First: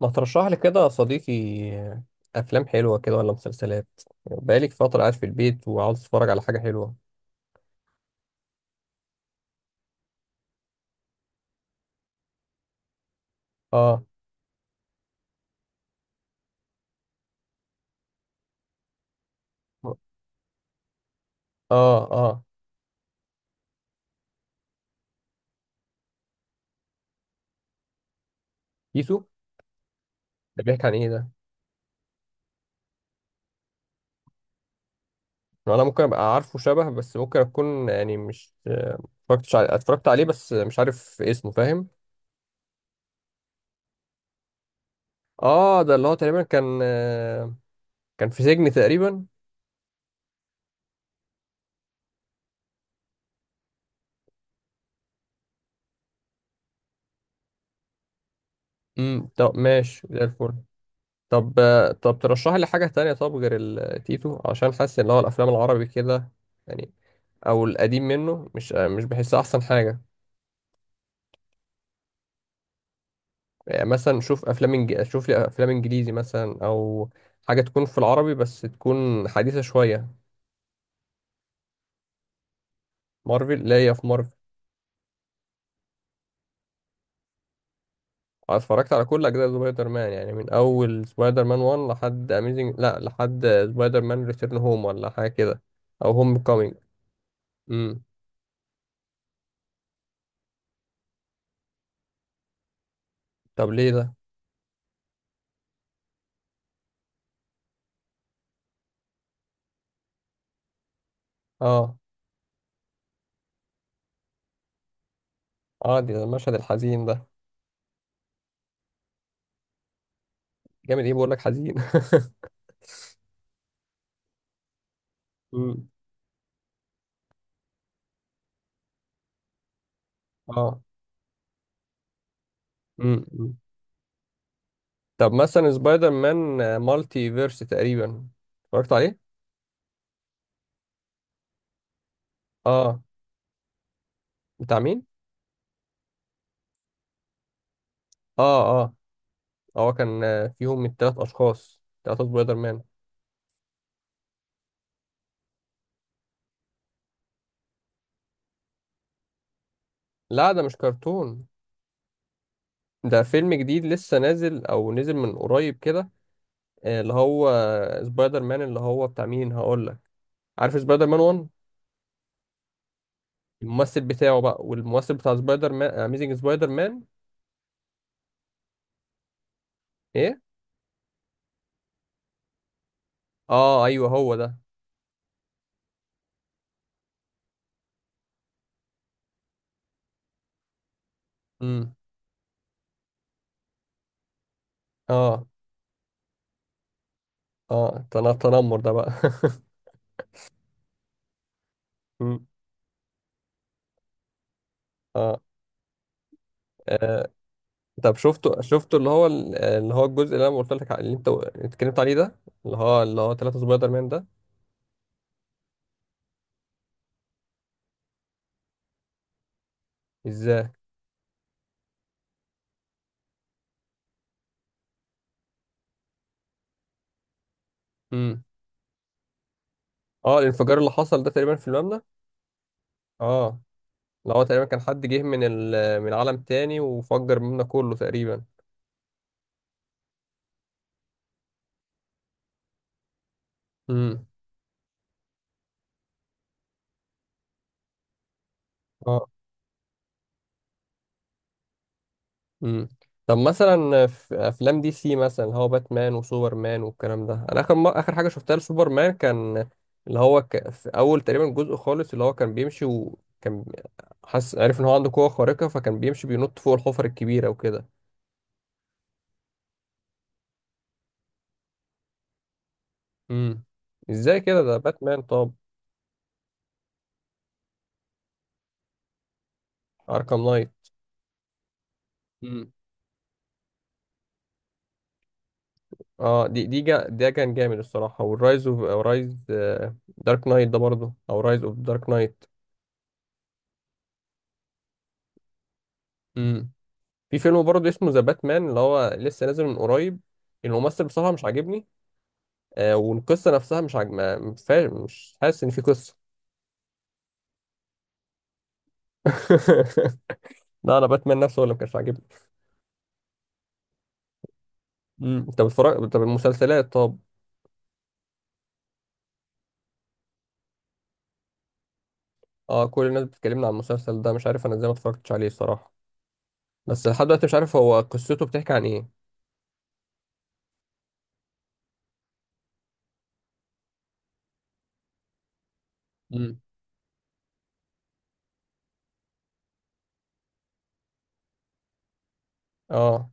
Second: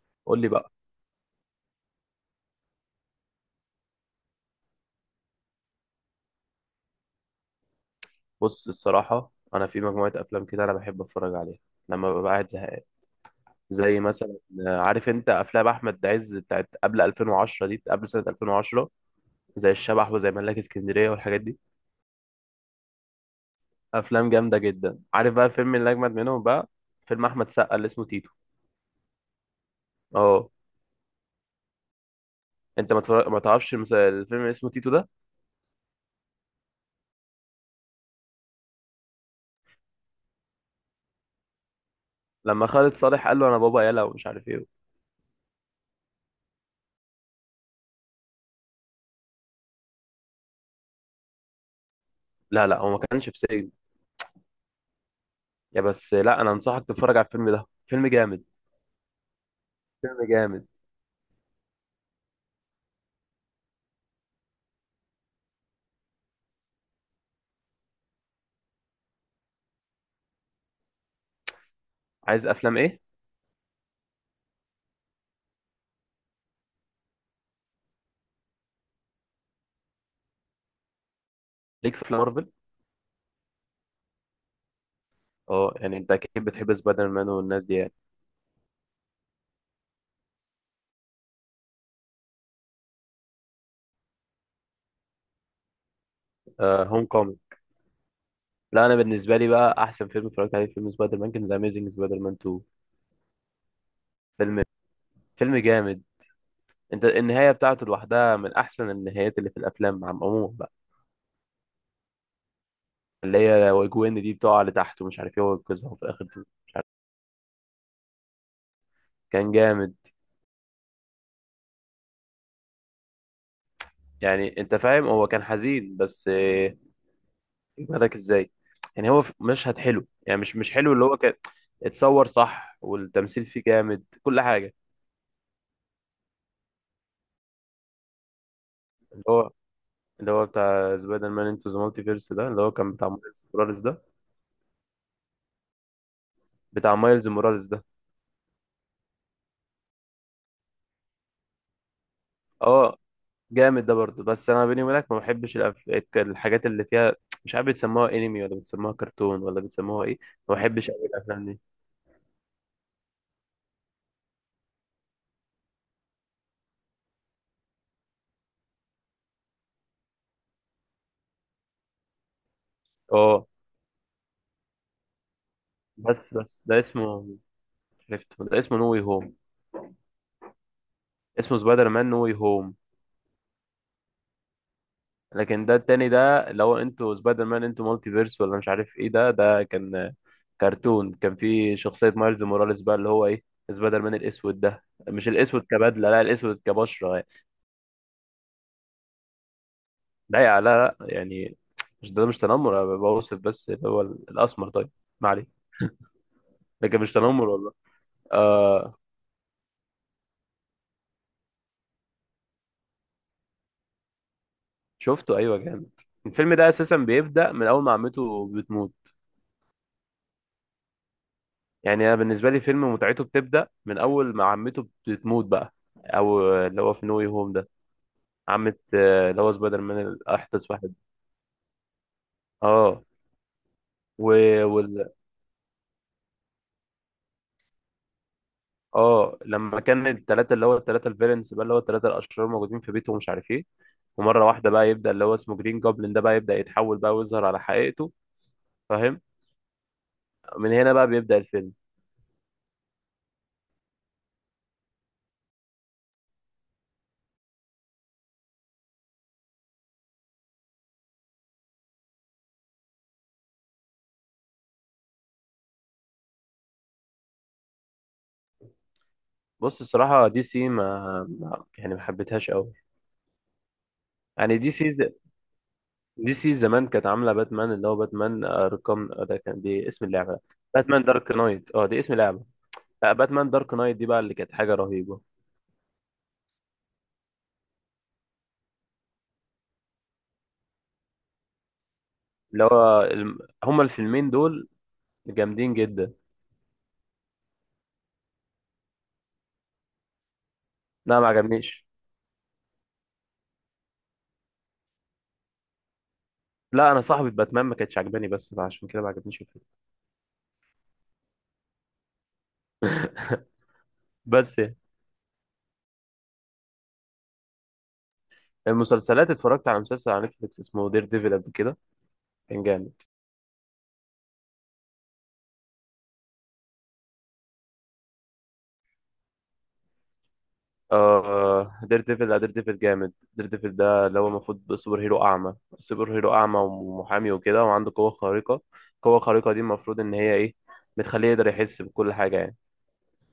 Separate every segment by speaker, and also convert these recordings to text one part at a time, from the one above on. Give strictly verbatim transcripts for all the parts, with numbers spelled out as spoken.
Speaker 1: ما
Speaker 2: قول
Speaker 1: ترشح
Speaker 2: لي
Speaker 1: لي
Speaker 2: بقى.
Speaker 1: كده يا صديقي؟ افلام حلوه كده ولا مسلسلات؟ بقالي فتره قاعد في البيت وعاوز اتفرج على حاجه حلوه.
Speaker 2: بص الصراحة أنا في مجموعة أفلام كده، أنا بحب أتفرج عليها لما ببقى قاعد زهقان، زي
Speaker 1: اه
Speaker 2: مثلا آه، عارف أنت أفلام أحمد عز بتاعت قبل ألفين وعشرة دي، قبل سنة ألفين وعشرة، زي الشبح وزي ملاك اسكندرية والحاجات دي.
Speaker 1: اه اه.
Speaker 2: أفلام جامدة جدا. عارف بقى الفيلم اللي أجمد منهم بقى؟ فيلم أحمد سقا اللي اسمه تيتو.
Speaker 1: يسو.
Speaker 2: أه.
Speaker 1: ده بيحكي عن ايه ده؟
Speaker 2: أنت ما تفرج... ما تعرفش المس- الفيلم اللي اسمه تيتو ده،
Speaker 1: انا ممكن ابقى عارفه شبه بس ممكن اكون يعني مش اتفرجتش عليه، اتفرجت عليه بس مش عارف اسمه، فاهم؟
Speaker 2: لما خالد صالح قال له أنا بابا يلا ومش عارف إيه.
Speaker 1: اه، ده اللي هو تقريبا كان آه، كان في سجن تقريبا.
Speaker 2: لا لا، هو ما كانش في سجن. يا بس لا، أنا أنصحك تتفرج على الفيلم ده، فيلم جامد.
Speaker 1: امم طب ماشي زي
Speaker 2: فيلم
Speaker 1: الفل.
Speaker 2: جامد.
Speaker 1: طب آه، طب ترشح لي حاجه تانية، طب غير التيتو عشان حاسس ان هو الافلام العربي كده يعني، او القديم منه مش مش بحسها احسن حاجه.
Speaker 2: عايز أفلام إيه؟
Speaker 1: يعني مثلا شوف افلام انج... شوف لي افلام انجليزي مثلا، او حاجه تكون في العربي بس تكون حديثه شويه.
Speaker 2: ليك في مارفل.
Speaker 1: مارفل؟ لا، هي في مارفل.
Speaker 2: اه، يعني انت اكيد بتحب سبايدر مان والناس دي يعني.
Speaker 1: أنا اتفرجت على كل اجزاء سبايدر مان، يعني من اول سبايدر مان ون لحد اميزنج، لا لحد سبايدر مان ريتيرن هوم ولا حاجه كده، او هوم كومينج.
Speaker 2: آه، هوم كومينج.
Speaker 1: امم
Speaker 2: لا انا بالنسبه لي بقى احسن فيلم اتفرجت عليه فيلم سبايدر مان كان ذا اميزنج سبايدر مان اتنين.
Speaker 1: طب ليه ده؟
Speaker 2: فيلم. فيلم جامد. انت النهايه بتاعته لوحدها من احسن النهايات اللي في الافلام عم عموما بقى،
Speaker 1: اه
Speaker 2: اللي هي وجوين دي بتقع لتحت ومش عارف ايه وينقذها
Speaker 1: اه،
Speaker 2: وفي
Speaker 1: دي ده
Speaker 2: الاخر تموت.
Speaker 1: المشهد الحزين ده.
Speaker 2: كان جامد.
Speaker 1: جامد ايه؟ بقول لك حزين.
Speaker 2: يعني انت فاهم هو كان
Speaker 1: امم
Speaker 2: حزين، بس آه، يجمدك ازاي. يعني هو مشهد حلو، يعني مش مش
Speaker 1: اه.
Speaker 2: حلو اللي هو كان اتصور صح، والتمثيل
Speaker 1: امم
Speaker 2: فيه جامد، كل حاجه.
Speaker 1: طب مثلا سبايدر مان آه، مالتي فيرس تقريبا اتفرجت
Speaker 2: اللي
Speaker 1: عليه.
Speaker 2: هو اللي هو بتاع سبايدر مان انتو ذا مالتي فيرس ده، اللي هو كان
Speaker 1: اه،
Speaker 2: بتاع مايلز موراليس ده.
Speaker 1: بتاع مين؟
Speaker 2: بتاع مايلز موراليس ده.
Speaker 1: اه اه، هو كان آه، فيهم من ثلاث اشخاص، ثلاثة سبايدر مان.
Speaker 2: اه، جامد ده برضه، بس انا بيني وبينك ما بحبش الأف... الحاجات اللي فيها، مش عارف بتسموها انمي ولا بتسموها كرتون ولا بتسموها ايه.
Speaker 1: لا،
Speaker 2: ما
Speaker 1: ده مش
Speaker 2: بحبش قوي الافلام
Speaker 1: كرتون.
Speaker 2: دي.
Speaker 1: ده فيلم جديد لسه نازل او نزل من قريب كده. آه، اللي هو آه، سبايدر مان اللي هو بتاع مين هقول لك. عارف سبايدر مان واحد،
Speaker 2: اه،
Speaker 1: الممثل بتاعه بقى، والممثل بتاع سبايدر مان اميزنج
Speaker 2: بس بس
Speaker 1: سبايدر
Speaker 2: ده
Speaker 1: مان.
Speaker 2: اسمه، عرفته، ده اسمه نو واي هوم.
Speaker 1: ايه؟
Speaker 2: اسمه سبايدر مان نو واي هوم.
Speaker 1: اه ايوه، هو ده.
Speaker 2: لكن ده التاني ده، اللي هو انتوا سبايدر مان انتوا مالتي فيرس ولا مش عارف ايه، ده ده كان كرتون، كان في
Speaker 1: امم
Speaker 2: شخصية مايلز موراليس بقى اللي هو ايه، سبايدر مان الاسود ده. مش
Speaker 1: اه،
Speaker 2: الاسود كبدلة، لا، الاسود كبشرة يعني.
Speaker 1: اه، تن- تنمر ده بقى.
Speaker 2: ده لا لا يعني، مش ده مش
Speaker 1: مم.
Speaker 2: تنمر، انا بوصف بس اللي هو الاسمر طيب. ما
Speaker 1: اه.
Speaker 2: عليه، لكن مش
Speaker 1: آه.
Speaker 2: تنمر والله.
Speaker 1: طب شفته؟
Speaker 2: آه.
Speaker 1: شفته اللي هو ال- اللي هو الجزء اللي انا قلت لك على- اللي انت اتكلمت عليه ده، اللي هو اللي هو ثلاثة سبايدر مان ده؟
Speaker 2: شفته، ايوه، جامد. الفيلم ده اساسا بيبدأ من اول ما عمته بتموت.
Speaker 1: ازاي؟
Speaker 2: يعني انا بالنسبة لي فيلم متعته بتبدأ من اول ما عمته بتموت بقى، او اللي هو في نو واي هوم ده،
Speaker 1: امم.
Speaker 2: عمة آه، اللي هو سبايدر مان
Speaker 1: اه،
Speaker 2: احدث
Speaker 1: الانفجار اللي
Speaker 2: واحد.
Speaker 1: حصل ده تقريبا في المبنى.
Speaker 2: اه.
Speaker 1: اه، اللي هو
Speaker 2: و-
Speaker 1: تقريبا كان حد
Speaker 2: وال
Speaker 1: جه من ال... من عالم تاني وفجر المبنى كله تقريبا.
Speaker 2: اه، لما كان الثلاثه اللي هو الثلاثه الفيلنس بقى، اللي هو الثلاثه الاشرار موجودين في بيته ومش عارف ايه،
Speaker 1: امم.
Speaker 2: ومره واحده بقى يبدا اللي هو اسمه جرين جوبلin ده بقى يبدا يتحول بقى ويظهر على حقيقته، فاهم؟ من هنا بقى بيبدا الفيلم.
Speaker 1: مم. طب مثلا في افلام دي سي مثلا اللي هو باتمان وسوبرمان والكلام ده، انا اخر ما اخر حاجه شفتها لسوبرمان كان اللي هو ك... في اول تقريبا جزء خالص، اللي هو كان بيمشي وكان حس عارف ان هو عنده قوه خارقه، فكان بيمشي بينط فوق الحفر الكبيره وكده.
Speaker 2: بص الصراحه دي سي ما ما- يعني ما حبيتهاش قوي.
Speaker 1: امم ازاي
Speaker 2: يعني
Speaker 1: كده
Speaker 2: دي
Speaker 1: ده؟
Speaker 2: سي ز...
Speaker 1: باتمان طب؟
Speaker 2: دي سي زمان كانت عامله باتمان، اللي هو باتمان ارقام ده، كان دي اسم اللعبه.
Speaker 1: اركام نايت.
Speaker 2: باتمان دارك نايت، اه، دي اسم لعبه.
Speaker 1: امم
Speaker 2: لا باتمان دارك نايت دي بقى اللي كانت حاجه رهيبه.
Speaker 1: اه، دي دي جا... ده كان جامد الصراحه، والرايز اوف رايز دارك نايت ده برضه، او رايز اوف دارك نايت.
Speaker 2: اللي هو الم- هما الفيلمين دول جامدين جدا.
Speaker 1: في فيلم برضه اسمه ذا باتمان اللي هو لسه نازل من قريب. الممثل
Speaker 2: لا ما
Speaker 1: بصراحة مش عاجبني.
Speaker 2: عجبنيش.
Speaker 1: آه والقصة نفسها مش عاجب ما- ما فيهاش- مش حاسس إن في قصة.
Speaker 2: لا انا صاحبة باتمان ما كانتش عجباني، بس فعشان كده ما عجبنيش الفيلم.
Speaker 1: لا، أنا باتمان نفسه هو اللي ما كانش عاجبني.
Speaker 2: بس يعني.
Speaker 1: مم. أنت بتتفرج؟ طب المسلسلات طب؟
Speaker 2: المسلسلات اتفرجت على مسلسل على نتفليكس اسمه دير ديفل قبل كده، كان
Speaker 1: أه،
Speaker 2: جامد.
Speaker 1: كل الناس بتكلمنا عن المسلسل ده، مش عارف أنا إزاي ما اتفرجتش عليه الصراحة. بس لحد دلوقتي مش عارف هو قصته بتحكي عن إيه.
Speaker 2: آه دير ديفل. لا دير ديفل جامد. دير ديفل ده اللي هو المفروض سوبر هيرو اعمى. سوبر هيرو اعمى
Speaker 1: مم.
Speaker 2: ومحامي وكده وعنده قوة خارقة. القوة الخارقة دي المفروض ان هي ايه؟ بتخليه يقدر يحس بكل حاجة يعني.
Speaker 1: أه،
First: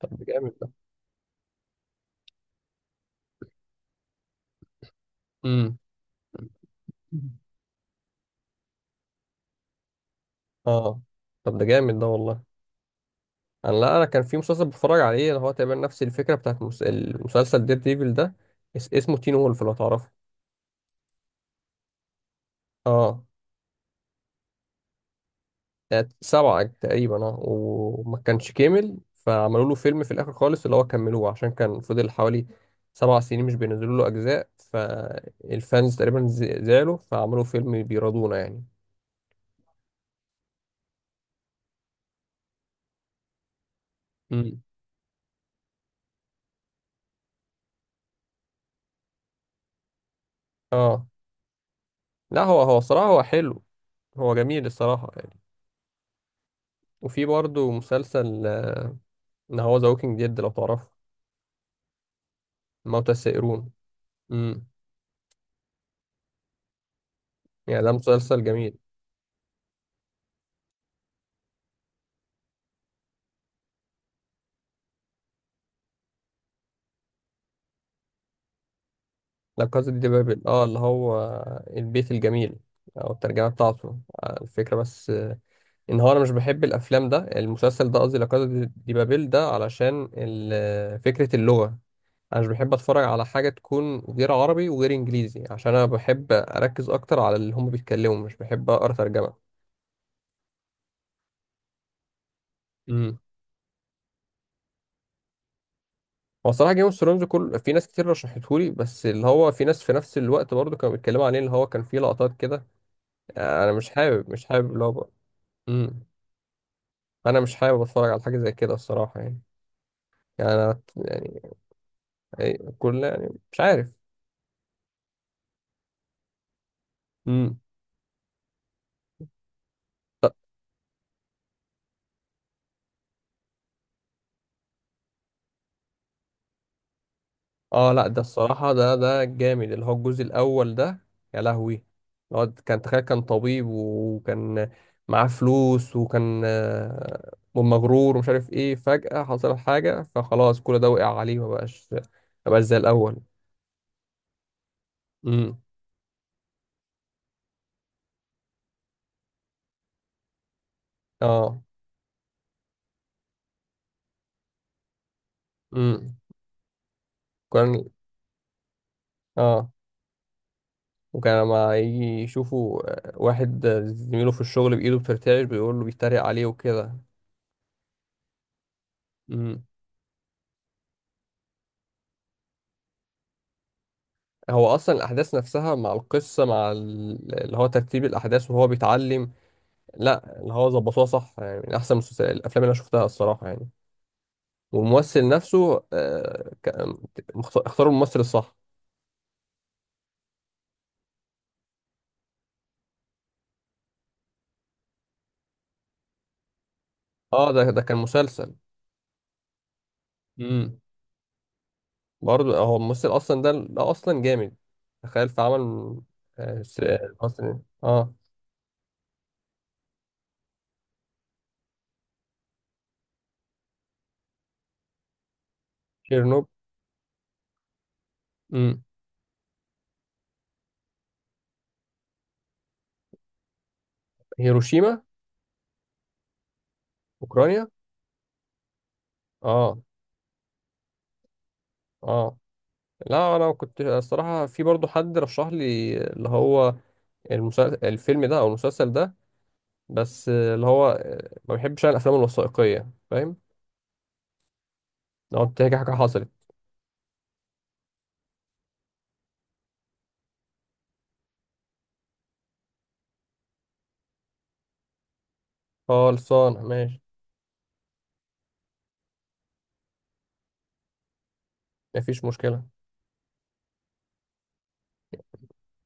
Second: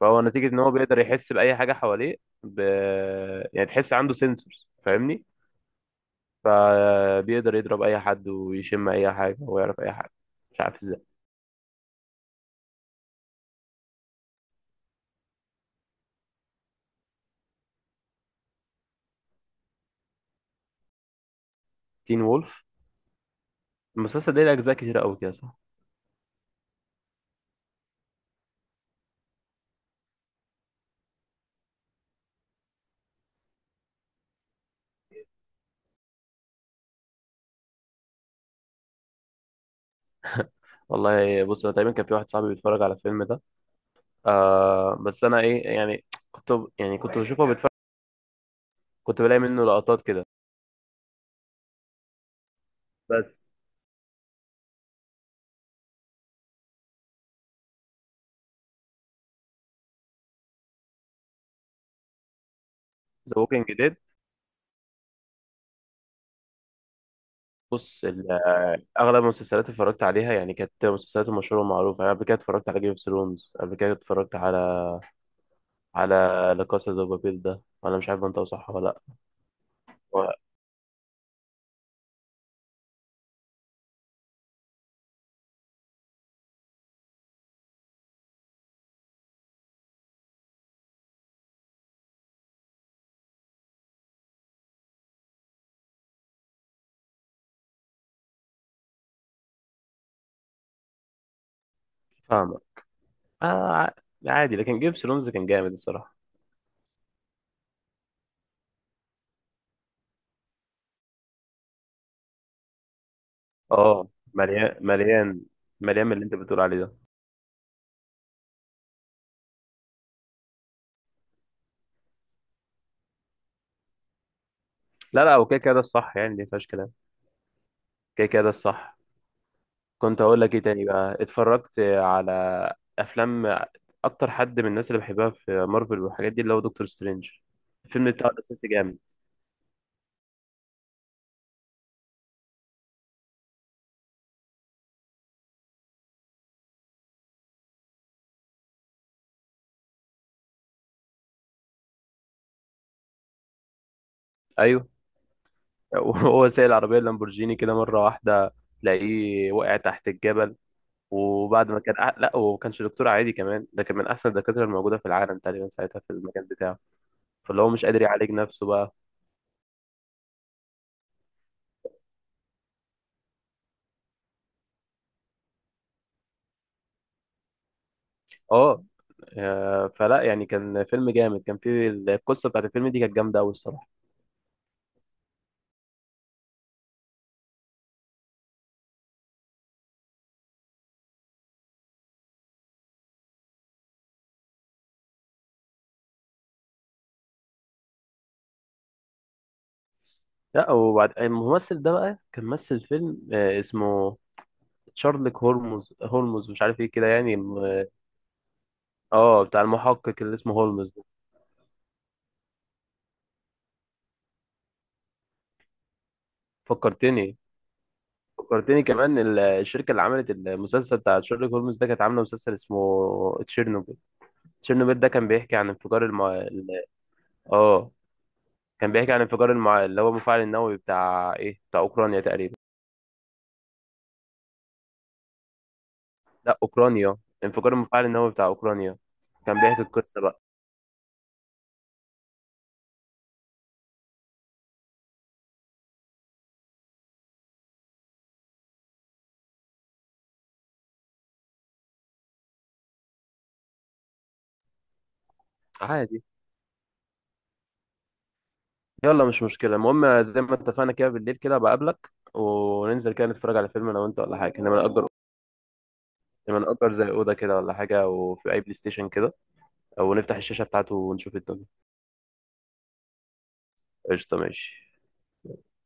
Speaker 1: طب
Speaker 2: فهو
Speaker 1: ده
Speaker 2: نتيجة
Speaker 1: جامد
Speaker 2: ان
Speaker 1: ده.
Speaker 2: هو بيقدر يحس بأي حاجة حواليه، ب... يعني تحس عنده سنسورز، فاهمني؟
Speaker 1: مم.
Speaker 2: فبيقدر يضرب أي حد ويشم أي حاجة ويعرف أي حاجة، مش عارف
Speaker 1: أه،
Speaker 2: ازاي.
Speaker 1: طب ده جامد ده والله. انا لا انا كان في مسلسل بتفرج عليه اللي هو تقريبا نفس الفكره بتاعت المس- المسلسل دير ديفل ده، اس- اسمه تين وولف، لو تعرفه.
Speaker 2: تين وولف.
Speaker 1: اه.
Speaker 2: المسلسل ده ليه أجزاء كتير أوي كده صح؟
Speaker 1: كانت سبعة تقريبا اه، وما كانش كامل فعملوا له فيلم في الاخر خالص اللي هو كملوه، عشان كان فضل حوالي سبع سنين مش بينزلوا له اجزاء، فالفانز تقريبا ز- زعلوا فعملوا فيلم بيرضونا يعني.
Speaker 2: والله بص أنا تقريبا كان في واحد صاحبي بيتفرج على الفيلم ده.
Speaker 1: مم.
Speaker 2: آه بس أنا إيه يعني، كنت، يعني كنت بشوفه بيتفرج، كنت بلاقي منه لقطات كده،
Speaker 1: اه، لا هو هو صراحة هو
Speaker 2: بس.
Speaker 1: حلو. هو جميل الصراحة يعني. وفي برضه مسلسل آه، ان هو ذا ووكينج ديد لو تعرفه، موتى
Speaker 2: ذا ووكينج
Speaker 1: السائرون.
Speaker 2: ديد.
Speaker 1: يعني ده
Speaker 2: بص ال-
Speaker 1: مسلسل
Speaker 2: آه،
Speaker 1: جميل.
Speaker 2: اغلب المسلسلات اللي اتفرجت عليها يعني كانت مسلسلات مشهوره ومعروفه يعني. قبل كده اتفرجت على جيم اوف ثرونز، قبل كده اتفرجت على على لا كاسا دو بابيل ده، انا مش عارف انت صح ولا لا.
Speaker 1: لا كازا دي
Speaker 2: هو-
Speaker 1: بابل، اه، اللي هو البيت الجميل. او الترجمة بتاعته آه، الفكرة بس آه، ان هو انا مش بحب الافلام ده المسلسل ده، قصدي لا كازا دي دي بابل ده علشان ال- آه، فكرة اللغة. انا مش بحب اتفرج على حاجة تكون غير عربي وغير انجليزي، عشان انا بحب اركز اكتر على اللي هم بيتكلموا، مش بحب اقرا ترجمة.
Speaker 2: فاهمه.
Speaker 1: امم
Speaker 2: آه. ع- عادي، لكن جيم اوف ثرونز كان جامد الصراحه.
Speaker 1: هو صراحة جيم اوف ثرونز كل في ناس كتير رشحتهولي، بس اللي هو في ناس في نفس الوقت برضه كانوا بيتكلموا عليه اللي هو كان فيه لقطات كده آه، انا مش
Speaker 2: اه،
Speaker 1: حابب مش
Speaker 2: مليان.
Speaker 1: حابب
Speaker 2: مليان
Speaker 1: امم
Speaker 2: مليان من اللي انت بتقول عليه ده.
Speaker 1: انا مش حابب اتفرج على حاجه زي كده الصراحه يعني، يعني أنا يعني أي- كل يعني مش عارف.
Speaker 2: لا لا اوكي، كده ده الصح يعني، دي مفيهاش كلام.
Speaker 1: امم
Speaker 2: كده كده ده الصح. كنت اقول لك ايه تاني بقى، اتفرجت على افلام اكتر حد من الناس اللي بحبها في مارفل والحاجات دي اللي هو دكتور سترينج.
Speaker 1: اه، لا
Speaker 2: الفيلم
Speaker 1: ده
Speaker 2: بتاعه الاساسي
Speaker 1: الصراحه ده
Speaker 2: جامد.
Speaker 1: ده جامد اللي هو الجزء الاول ده. يا لهوي. اللي هو كان تخيل كان طبيب، وكان معاه فلوس، وكان آه، مغرور ومش عارف ايه، فجأة حصل حاجة فخلاص كل ده وقع عليه، ما بقاش ما بقاش زي الأول.
Speaker 2: ايوه.
Speaker 1: امم
Speaker 2: وهو سايق العربيه اللامبورجيني كده مره واحده تلاقيه وقع تحت الجبل.
Speaker 1: اه.
Speaker 2: وبعد ما كان أح... لا هو ما كانش دكتور عادي كمان، ده كان من احسن الدكاتره الموجوده في العالم تقريبا ساعتها في
Speaker 1: امم
Speaker 2: المجال بتاعه. فاللي هو
Speaker 1: كان.
Speaker 2: مش قادر يعالج نفسه بقى.
Speaker 1: اه. وكان لما يجي يشوفوا آه، واحد آه، زميله في الشغل بإيده بترتعش، بيقول له بيتريق عليه وكده.
Speaker 2: اه.
Speaker 1: امم
Speaker 2: آه، فلا يعني كان فيلم جامد، كان فيه ال- القصه بتاعت الفيلم دي كانت جامده قوي الصراحه.
Speaker 1: هو أصلا الأحداث نفسها مع القصة مع ال- اللي هو ترتيب الأحداث وهو بيتعلم، لا اللي هو ظبطوها صح، يعني من أحسن المسلسل- الأفلام اللي أنا شفتها الصراحة يعني. والممثل نفسه آه، ك- مخت- اختاروا الممثل الصح.
Speaker 2: لا وبعد الممثل ده بقى كان مثل فيلم آه، اسمه شارلوك هولمز، هولمز مش عارف ايه كده يعني
Speaker 1: اه، ده ده
Speaker 2: م-
Speaker 1: كان مسلسل.
Speaker 2: اه بتاع المحقق اللي اسمه
Speaker 1: امم
Speaker 2: هولمز ده.
Speaker 1: برضه هو الممثل أصلا ده ده أصلا جامد، تخيل في عمل آه، س- آه،
Speaker 2: فكرتني،
Speaker 1: أصلا اه.
Speaker 2: فكرتني كمان ال- الشركه اللي عملت المسلسل بتاع شارلوك هولمز ده كانت عامله مسلسل اسمه تشيرنوبل. تشيرنوبيل ده كان بيحكي عن انفجار المع...
Speaker 1: شيرنوب.
Speaker 2: ال- اه كان بيحكي عن انفجار المع... اللي هو المفاعل النووي بتاع ايه، بتاع اوكرانيا تقريبا.
Speaker 1: هيروشيما.
Speaker 2: لا اوكرانيا،
Speaker 1: اوكرانيا.
Speaker 2: انفجار المفاعل النووي بتاع اوكرانيا. كان
Speaker 1: اه
Speaker 2: بيحكي القصة بقى.
Speaker 1: اه، لا انا كنت الصراحه في برضو حد رشح لي اللي هو المسلسل الفيلم ده او المسلسل ده، بس اللي هو ما بحبش انا الافلام الوثائقيه فاهم، لو بتحكي حاجه
Speaker 2: عادي.
Speaker 1: حصلت.
Speaker 2: يلا مش مشكلة، المهم زي ما اتفقنا كده بالليل كده بقابلك وننزل كده نتفرج على فيلم انا وانت ولا حاجة، لما نأجر،
Speaker 1: خلصان
Speaker 2: لما نأجر
Speaker 1: ماشي.
Speaker 2: زي أوضة كده ولا حاجة وفي أي بلاي ستيشن كده، أو نفتح الشاشة بتاعته ونشوف الدنيا.
Speaker 1: مفيش مشكله.
Speaker 2: قشطة ماشي.